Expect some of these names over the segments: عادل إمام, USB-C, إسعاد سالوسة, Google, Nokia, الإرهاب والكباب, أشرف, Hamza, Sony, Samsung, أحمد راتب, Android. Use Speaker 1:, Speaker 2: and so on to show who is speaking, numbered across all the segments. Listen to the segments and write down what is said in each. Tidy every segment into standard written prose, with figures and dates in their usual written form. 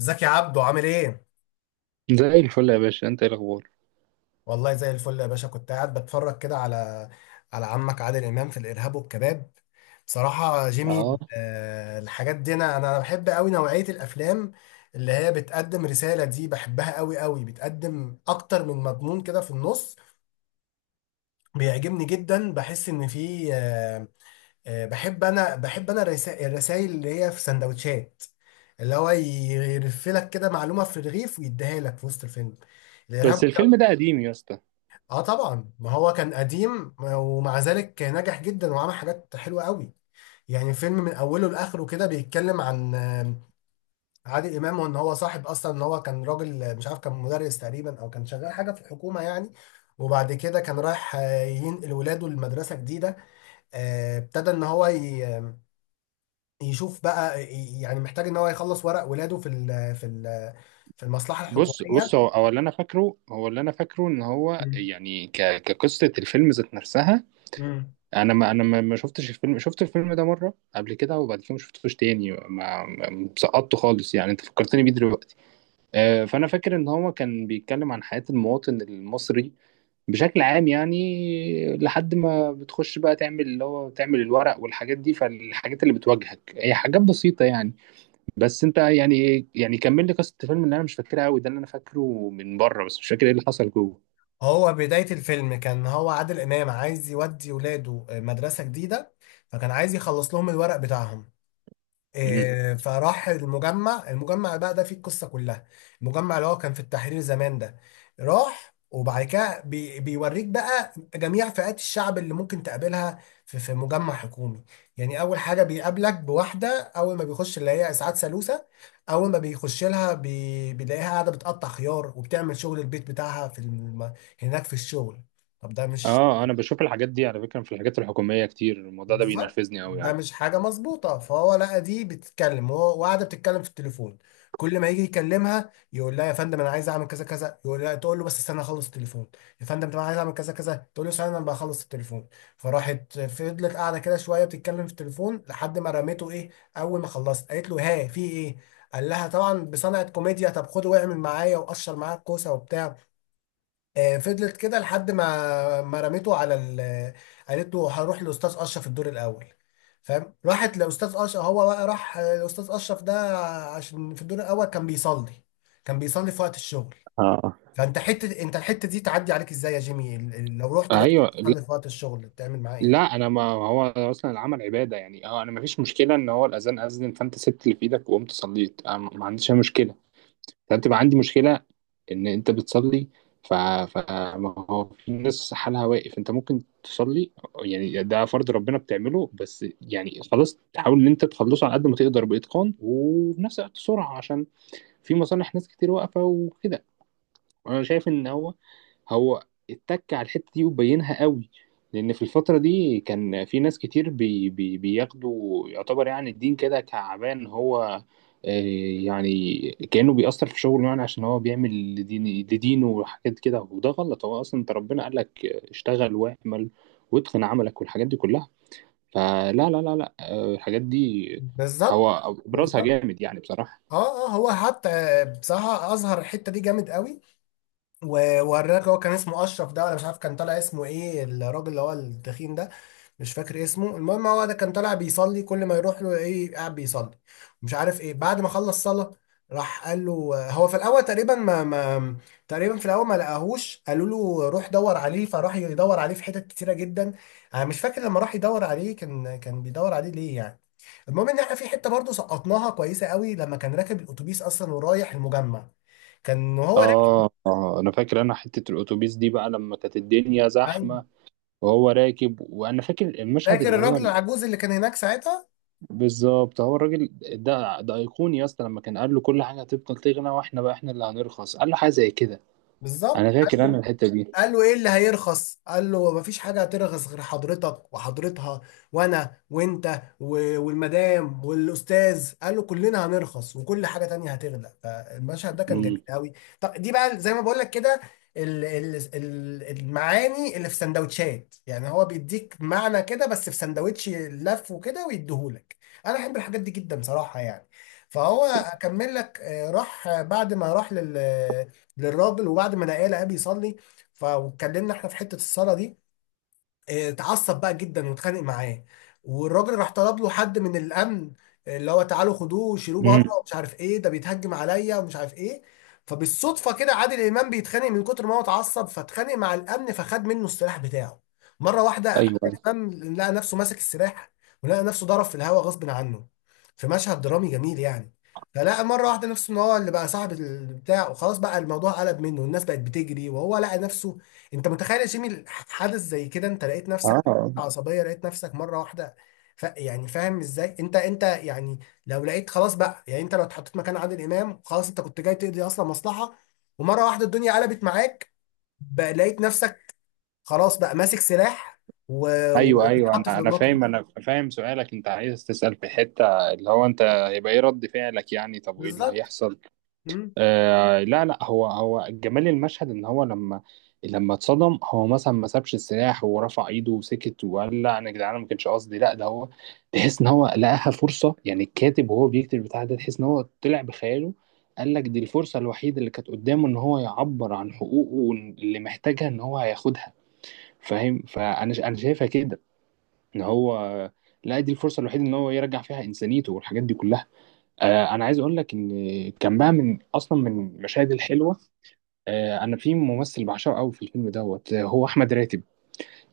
Speaker 1: ازيك يا عبدو عامل ايه؟
Speaker 2: زي الفل يا باشا، انت ايه الاخبار؟
Speaker 1: والله زي الفل يا باشا، كنت قاعد بتفرج كده على عمك عادل امام في الارهاب والكباب، بصراحة جيمي.
Speaker 2: اه
Speaker 1: الحاجات دي، انا بحب قوي نوعية الافلام اللي هي بتقدم رسالة، دي بحبها قوي قوي، بتقدم اكتر من مضمون كده في النص. بيعجبني جدا، بحس ان في. بحب انا الرسائل اللي هي في سندوتشات، اللي هو يرفلك كده معلومة في الرغيف ويديها لك في وسط الفيلم
Speaker 2: بس
Speaker 1: الارهاب.
Speaker 2: الفيلم ده قديم يا اسطى.
Speaker 1: اه، طبعا ما هو كان قديم، ومع ذلك نجح جدا وعمل حاجات حلوه قوي. يعني فيلم من اوله لاخره كده بيتكلم عن عادل امام، وان هو صاحب اصلا ان هو كان راجل، مش عارف، كان مدرس تقريبا، او كان شغال حاجه في الحكومه يعني. وبعد كده كان رايح ينقل ولاده لمدرسه جديده. ابتدى ان هو يشوف بقى، يعني محتاج ان هو يخلص ورق ولاده في المصلحه
Speaker 2: بص
Speaker 1: الحكوميه.
Speaker 2: هو اللي انا فاكره، ان هو يعني كقصه الفيلم ذات نفسها.
Speaker 1: مم.
Speaker 2: انا ما شفتش الفيلم، شفت الفيلم ده مره قبل كده وبعد كده ما شفتوش تاني. سقطته خالص يعني، انت فكرتني بيه دلوقتي. فانا فاكر ان هو كان بيتكلم عن حياه المواطن المصري بشكل عام، يعني لحد ما بتخش بقى تعمل اللي هو تعمل الورق والحاجات دي، فالحاجات اللي بتواجهك هي حاجات بسيطه يعني. بس انت يعني كمل لي قصه الفيلم اللي انا مش فاكرها قوي، ده اللي انا فاكره من بره بس، مش فاكر ايه اللي حصل جوه.
Speaker 1: هو بداية الفيلم كان هو عادل إمام عايز يودي ولاده مدرسة جديدة، فكان عايز يخلص لهم الورق بتاعهم.
Speaker 2: مم.
Speaker 1: فراح المجمع، المجمع بقى ده فيه القصة كلها. المجمع اللي هو كان في التحرير زمان ده، راح وبعد كده بيوريك بقى جميع فئات الشعب اللي ممكن تقابلها في مجمع حكومي. يعني أول حاجة بيقابلك بواحدة، أول ما بيخش اللي هي إسعاد سالوسة. أول ما بيخش لها بيلاقيها قاعدة بتقطع خيار وبتعمل شغل البيت بتاعها في هناك في الشغل. طب ده مش.
Speaker 2: اه انا بشوف الحاجات دي على فكره في الحاجات الحكوميه كتير، الموضوع ده
Speaker 1: بالظبط،
Speaker 2: بينرفزني قوي
Speaker 1: ده
Speaker 2: يعني.
Speaker 1: مش حاجة مظبوطة، فهو لقى دي بتتكلم، هو وقاعدة بتتكلم في التليفون. كل ما يجي يكلمها يقول لها يا فندم انا عايز اعمل كذا كذا، يقول لها، تقول له بس استنى اخلص التليفون. يا فندم، طب انا عايز اعمل كذا كذا، تقول له استنى انا بخلص التليفون. فراحت فضلت قاعدة كده شوية بتتكلم في التليفون لحد ما رميته ايه. اول ما خلصت قالت له ها، في ايه؟ قال لها طبعا بصنعة كوميديا، طب خد واعمل معايا وقشر معايا الكوسة وبتاع. فضلت كده لحد ما رميته على ال. قالت له هروح لاستاذ اشرف الدور الاول. فاهم، راحت لاستاذ اشرف. هو بقى راح لاستاذ اشرف ده عشان في الدور الاول كان بيصلي، كان بيصلي في وقت الشغل.
Speaker 2: اه،
Speaker 1: فانت حته، انت الحته دي تعدي عليك ازاي يا جيمي؟ لو رحت لقيت
Speaker 2: ايوه، لا،
Speaker 1: بتصلي في وقت الشغل، بتعمل معاه
Speaker 2: لا
Speaker 1: ايه؟
Speaker 2: انا، ما هو اصلا العمل عباده يعني. اه انا ما فيش مشكله ان هو الاذان اذن فانت سبت اللي في ايدك وقمت صليت، أنا ما عنديش اي مشكله. فبتبقى عندي مشكلة ان انت بتصلي فما هو في ناس حالها واقف، انت ممكن تصلي. يعني ده فرض ربنا بتعمله، بس يعني خلاص، تحاول ان انت تخلصه على قد ما تقدر بإتقان وفي نفس الوقت سرعة، عشان في مصالح ناس كتير واقفة وكده. انا شايف ان هو هو اتك على الحته دي وبينها قوي، لان في الفتره دي كان في ناس كتير بي بي بياخدوا يعتبر يعني الدين كده كعبان هو. آه، يعني كانه بيأثر في شغله، يعني عشان هو بيعمل لدين لدينه وحاجات كده، وده غلط. هو اصلا انت ربنا قال لك اشتغل واعمل واتقن عملك والحاجات دي كلها. فلا لا لا لا آه، الحاجات دي هو
Speaker 1: بالظبط،
Speaker 2: ابرزها
Speaker 1: بالظبط.
Speaker 2: جامد يعني بصراحه.
Speaker 1: اه، اه، هو حتى بصراحه اظهر الحته دي جامد قوي. ووراك، هو كان اسمه اشرف ده ولا مش عارف، كان طالع اسمه ايه الراجل اللي هو التخين ده، مش فاكر اسمه. المهم هو ده كان طالع بيصلي، كل ما يروح له ايه قاعد بيصلي، مش عارف ايه. بعد ما خلص صلاة راح قال له. هو في الاول تقريبا ما ما تقريبا في الاول ما لقاهوش، قالوا له روح دور عليه، فراح يدور عليه في حتت كتيرة جدا. انا مش فاكر لما راح يدور عليه كان بيدور عليه ليه يعني. المهم ان احنا في حته برضه سقطناها كويسه قوي، لما كان راكب الاتوبيس اصلا ورايح المجمع، كان وهو
Speaker 2: آه، آه، أنا فاكر أنا حتة الأتوبيس دي بقى، لما كانت الدنيا
Speaker 1: راكب.
Speaker 2: زحمة وهو راكب، وأنا فاكر المشهد
Speaker 1: فاكر
Speaker 2: اللي هو
Speaker 1: الراجل العجوز اللي كان هناك ساعتها؟
Speaker 2: بالظبط. هو الراجل ده، ده أيقوني يا اسطى، لما كان قال له كل حاجة هتفضل تغلى وإحنا بقى إحنا اللي هنرخص، قال له حاجة زي كده. أنا
Speaker 1: بالظبط،
Speaker 2: فاكر أنا
Speaker 1: عنده.
Speaker 2: بالظبط الحتة دي.
Speaker 1: قال له ايه اللي هيرخص؟ قال له مفيش حاجه هترخص غير حضرتك وحضرتها، وانا وانت والمدام والاستاذ، قال له كلنا هنرخص وكل حاجه تانية هتغلى. فالمشهد ده كان جميل
Speaker 2: امم.
Speaker 1: قوي. طب دي بقى زي ما بقول لك كده، المعاني اللي في سندوتشات، يعني هو بيديك معنى كده بس في سندوتش لف وكده ويديهولك. انا احب الحاجات دي جدا صراحه يعني. فهو اكمل لك، راح بعد ما راح للراجل، وبعد ما لقاه بيصلي. فاتكلمنا احنا في حته الصلاه دي. اه، اتعصب بقى جدا واتخانق معاه، والراجل راح طلب له حد من الامن، اللي هو تعالوا خدوه شيلوه بره
Speaker 2: امم.
Speaker 1: ومش عارف ايه، ده بيتهجم عليا ومش عارف ايه. فبالصدفه كده عادل امام بيتخانق، من كتر ما هو اتعصب فاتخانق مع الامن، فخد منه السلاح بتاعه. مره واحده عادل
Speaker 2: أيوه.
Speaker 1: امام لقى نفسه ماسك السلاح، ولقى نفسه ضرب في الهواء غصب عنه، في مشهد درامي جميل يعني. فلقى مره واحده نفسه ان هو اللي بقى صاحب البتاع، وخلاص بقى الموضوع قلب منه، والناس بقت بتجري، وهو لقى نفسه. انت متخيل يا جيمي حدث زي كده؟ انت لقيت نفسك
Speaker 2: آه،
Speaker 1: عصبية، لقيت نفسك مرة واحدة. ف يعني، فاهم ازاي انت يعني؟ لو لقيت خلاص بقى، يعني انت لو اتحطيت مكان عادل امام، خلاص انت كنت جاي تقضي اصلا مصلحة، ومرة واحدة الدنيا قلبت معاك، بقى لقيت نفسك خلاص بقى ماسك سلاح،
Speaker 2: أيوه أيوه،
Speaker 1: وبتتحط في
Speaker 2: أنا
Speaker 1: الموقف
Speaker 2: فاهم،
Speaker 1: ده.
Speaker 2: أنا فاهم سؤالك. أنت عايز تسأل في حتة اللي هو أنت هيبقى إيه رد فعلك يعني؟ طب وإيه اللي
Speaker 1: بالظبط.
Speaker 2: هيحصل؟
Speaker 1: مم.
Speaker 2: آه، لا لا، هو جمال المشهد ان هو لما اتصدم هو مثلا ما سابش السلاح ورفع ايده وسكت وقال لا انا يا جدعان ما كانش قصدي، لا ده هو تحس ان هو لقاها فرصه. يعني الكاتب وهو بيكتب البتاع ده، تحس ان هو طلع بخياله، قال لك دي الفرصه الوحيده اللي كانت قدامه ان هو يعبر عن حقوقه اللي محتاجها ان هو هياخدها، فاهم؟ انا شايفها كده ان هو لا، دي الفرصه الوحيده ان هو يرجع فيها انسانيته والحاجات دي كلها. انا عايز اقول لك ان كان بقى من اصلا من المشاهد الحلوه. انا في ممثل بعشقه قوي في الفيلم دوت، هو احمد راتب.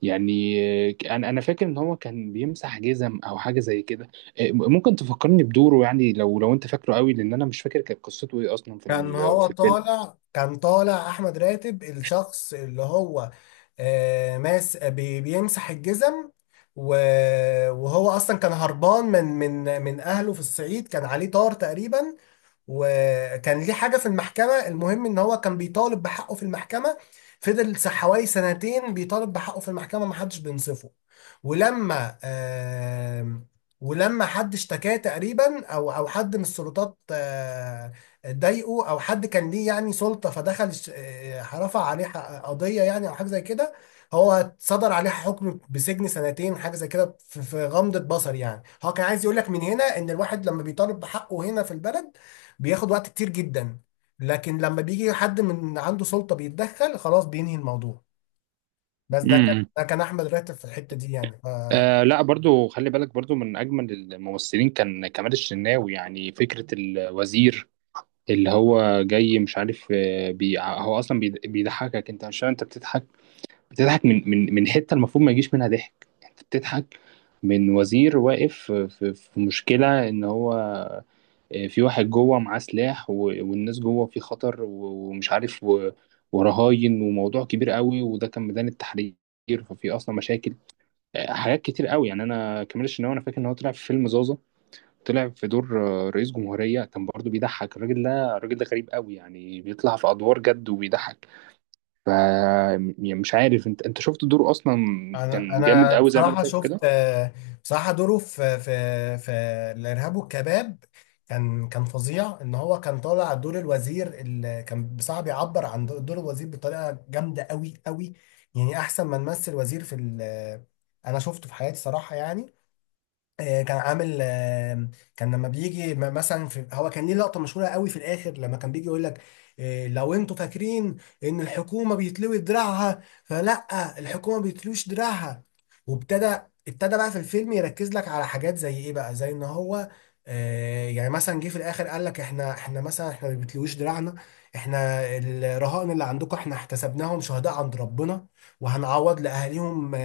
Speaker 2: يعني انا فاكر ان هو كان بيمسح جزم او حاجه زي كده. ممكن تفكرني بدوره يعني، لو انت فاكره قوي، لان انا مش فاكر كانت قصته ايه اصلا في
Speaker 1: كان هو
Speaker 2: في الفيلم.
Speaker 1: طالع، كان طالع احمد راتب. الشخص اللي هو بيمسح الجزم، و- وهو اصلا كان هربان من اهله في الصعيد، كان عليه طار تقريبا، وكان ليه حاجة في المحكمة. المهم ان هو كان بيطالب بحقه في المحكمة، فضل حوالي سنتين بيطالب بحقه في المحكمة محدش بينصفه. ولما آم، ولما حد اشتكاه تقريبا او حد من السلطات، ضايقه، او حد كان ليه يعني سلطة، فدخل رفع عليه قضية يعني، او حاجة زي كده. هو صدر عليه حكم بسجن سنتين حاجه زي كده، في غمضه بصر. يعني هو كان عايز يقول لك من هنا، ان الواحد لما بيطالب بحقه هنا في البلد بياخد وقت كتير جدا، لكن لما بيجي حد من عنده سلطة بيتدخل خلاص بينهي الموضوع. بس ده كان
Speaker 2: امم.
Speaker 1: ده كان احمد راتب في الحتة دي يعني. ف
Speaker 2: آه، لا برضو خلي بالك برضو من أجمل الممثلين كان كمال الشناوي، يعني فكرة الوزير اللي هو جاي مش عارف. آه، بي هو أصلا بيضحكك، أنت مش فاهم أنت بتضحك، بتضحك من حته المفروض ما يجيش منها ضحك. يعني انت بتضحك من وزير واقف في في مشكله ان هو في واحد جوه معاه سلاح، والناس جوه في خطر، ومش عارف، ورهاين وموضوع كبير قوي، وده كان ميدان التحرير، ففي اصلا مشاكل. حاجات كتير قوي يعني. انا كمال الشناوي انا فاكر ان هو طلع في فيلم زازا، طلع في دور رئيس جمهوريه، كان برضه بيضحك. الراجل ده، الراجل ده غريب قوي يعني، بيطلع في ادوار جد وبيضحك. يعني مش عارف، انت شفت دوره اصلا؟
Speaker 1: انا
Speaker 2: كان جامد
Speaker 1: انا
Speaker 2: قوي زي ما انا
Speaker 1: بصراحة
Speaker 2: فاكر
Speaker 1: شفت،
Speaker 2: كده.
Speaker 1: بصراحة دوره في الارهاب والكباب كان، فظيع. ان هو كان طالع دور الوزير، اللي كان بصراحة بيعبر عن دور الوزير بطريقة جامدة قوي قوي، يعني احسن ما نمثل وزير في انا شفته في حياتي صراحة يعني. كان عامل، كان لما بيجي مثلا، في هو كان ليه لقطه مشهوره قوي في الاخر، لما كان بيجي يقول لك لو انتوا فاكرين ان الحكومه بيتلوي دراعها، فلا، الحكومه بيتلوش دراعها. وابتدى، بقى في الفيلم يركز لك على حاجات زي ايه، بقى زي ان هو يعني مثلا، جه في الاخر قال لك احنا احنا مثلا احنا ما بيتلويش دراعنا، احنا الرهائن اللي عندكم احنا احتسبناهم شهداء عند ربنا، وهنعوض لاهاليهم آه،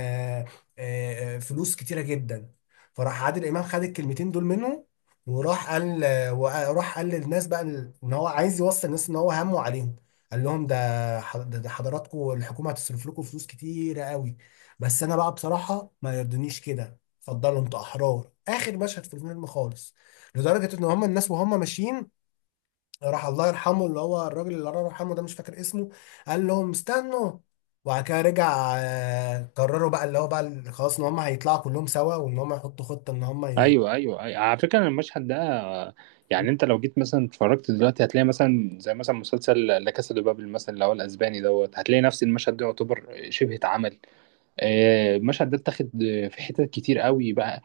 Speaker 1: آه، آه، فلوس كتيره جدا. فراح عادل امام خد الكلمتين دول منه، وراح قال وراح قال للناس بقى ان هو عايز يوصل الناس ان هو همه عليهم. قال لهم ده حضراتكم الحكومه هتصرف لكم فلوس كتيره قوي، بس انا بقى بصراحه ما يرضنيش كده، اتفضلوا انتوا احرار. اخر مشهد في الفيلم خالص، لدرجه ان هم الناس وهم ماشيين. راح الله يرحمه اللي هو الراجل اللي الله يرحمه ده، مش فاكر اسمه، قال لهم استنوا. وبعد كده رجع، قرروا بقى اللي هو بقى خلاص ان هم هيطلعوا كلهم سوا، وان هم يحطوا خطة ان هم
Speaker 2: ايوه ايوه ايوه، على فكره أنا المشهد ده، يعني انت لو جيت مثلا اتفرجت دلوقتي هتلاقي مثلا زي مثلا مسلسل لا كاسا دي بابل مثلا، اللي هو الاسباني دوت، هتلاقي نفس المشهد ده يعتبر شبه اتعمل. المشهد ده اتاخد في حتت كتير قوي بقى.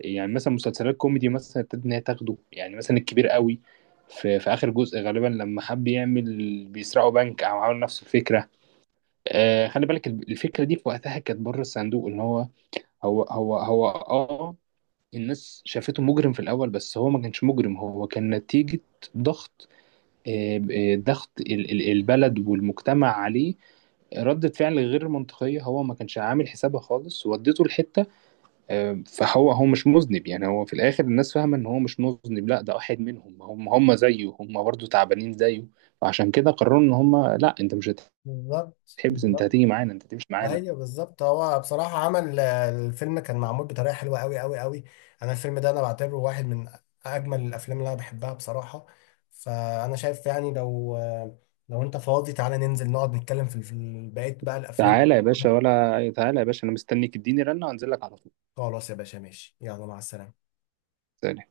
Speaker 2: يعني مثلا مسلسلات كوميدي مثلا ابتدت ان هي تاخده، يعني مثلا الكبير قوي في، في اخر جزء غالبا، لما حب يعمل بيسرقوا بنك او عملوا نفس الفكره. خلي بالك الفكره دي في وقتها كانت بره الصندوق، ان هو هو هو هو اه الناس شافته مجرم في الاول، بس هو ما كانش مجرم، هو كان نتيجه ضغط. ضغط البلد والمجتمع عليه، ردة فعل غير منطقية، هو ما كانش عامل حسابها خالص وديته لحتة. فهو مش مذنب يعني، هو في الآخر الناس فاهمة إن هو مش مذنب، لا ده واحد منهم، هم زيه، هم برضه تعبانين زيه، فعشان كده قرروا إن هم لا، أنت مش
Speaker 1: بالظبط،
Speaker 2: هتحبس، أنت
Speaker 1: بالظبط.
Speaker 2: هتيجي معانا، أنت هتمشي معانا.
Speaker 1: ايوه، بالظبط. هو بصراحة عمل، الفيلم كان معمول بطريقة حلوة قوي قوي قوي. انا الفيلم ده انا بعتبره واحد من اجمل الافلام اللي انا بحبها بصراحة. فانا شايف يعني لو انت فاضي تعالى ننزل نقعد نتكلم في بقية بقى الافلام.
Speaker 2: تعالى يا باشا، ولا تعالى يا باشا، انا مستنيك، اديني رنه وانزل لك على طول.
Speaker 1: خلاص يا باشا ماشي، يلا مع السلامة.
Speaker 2: سلام.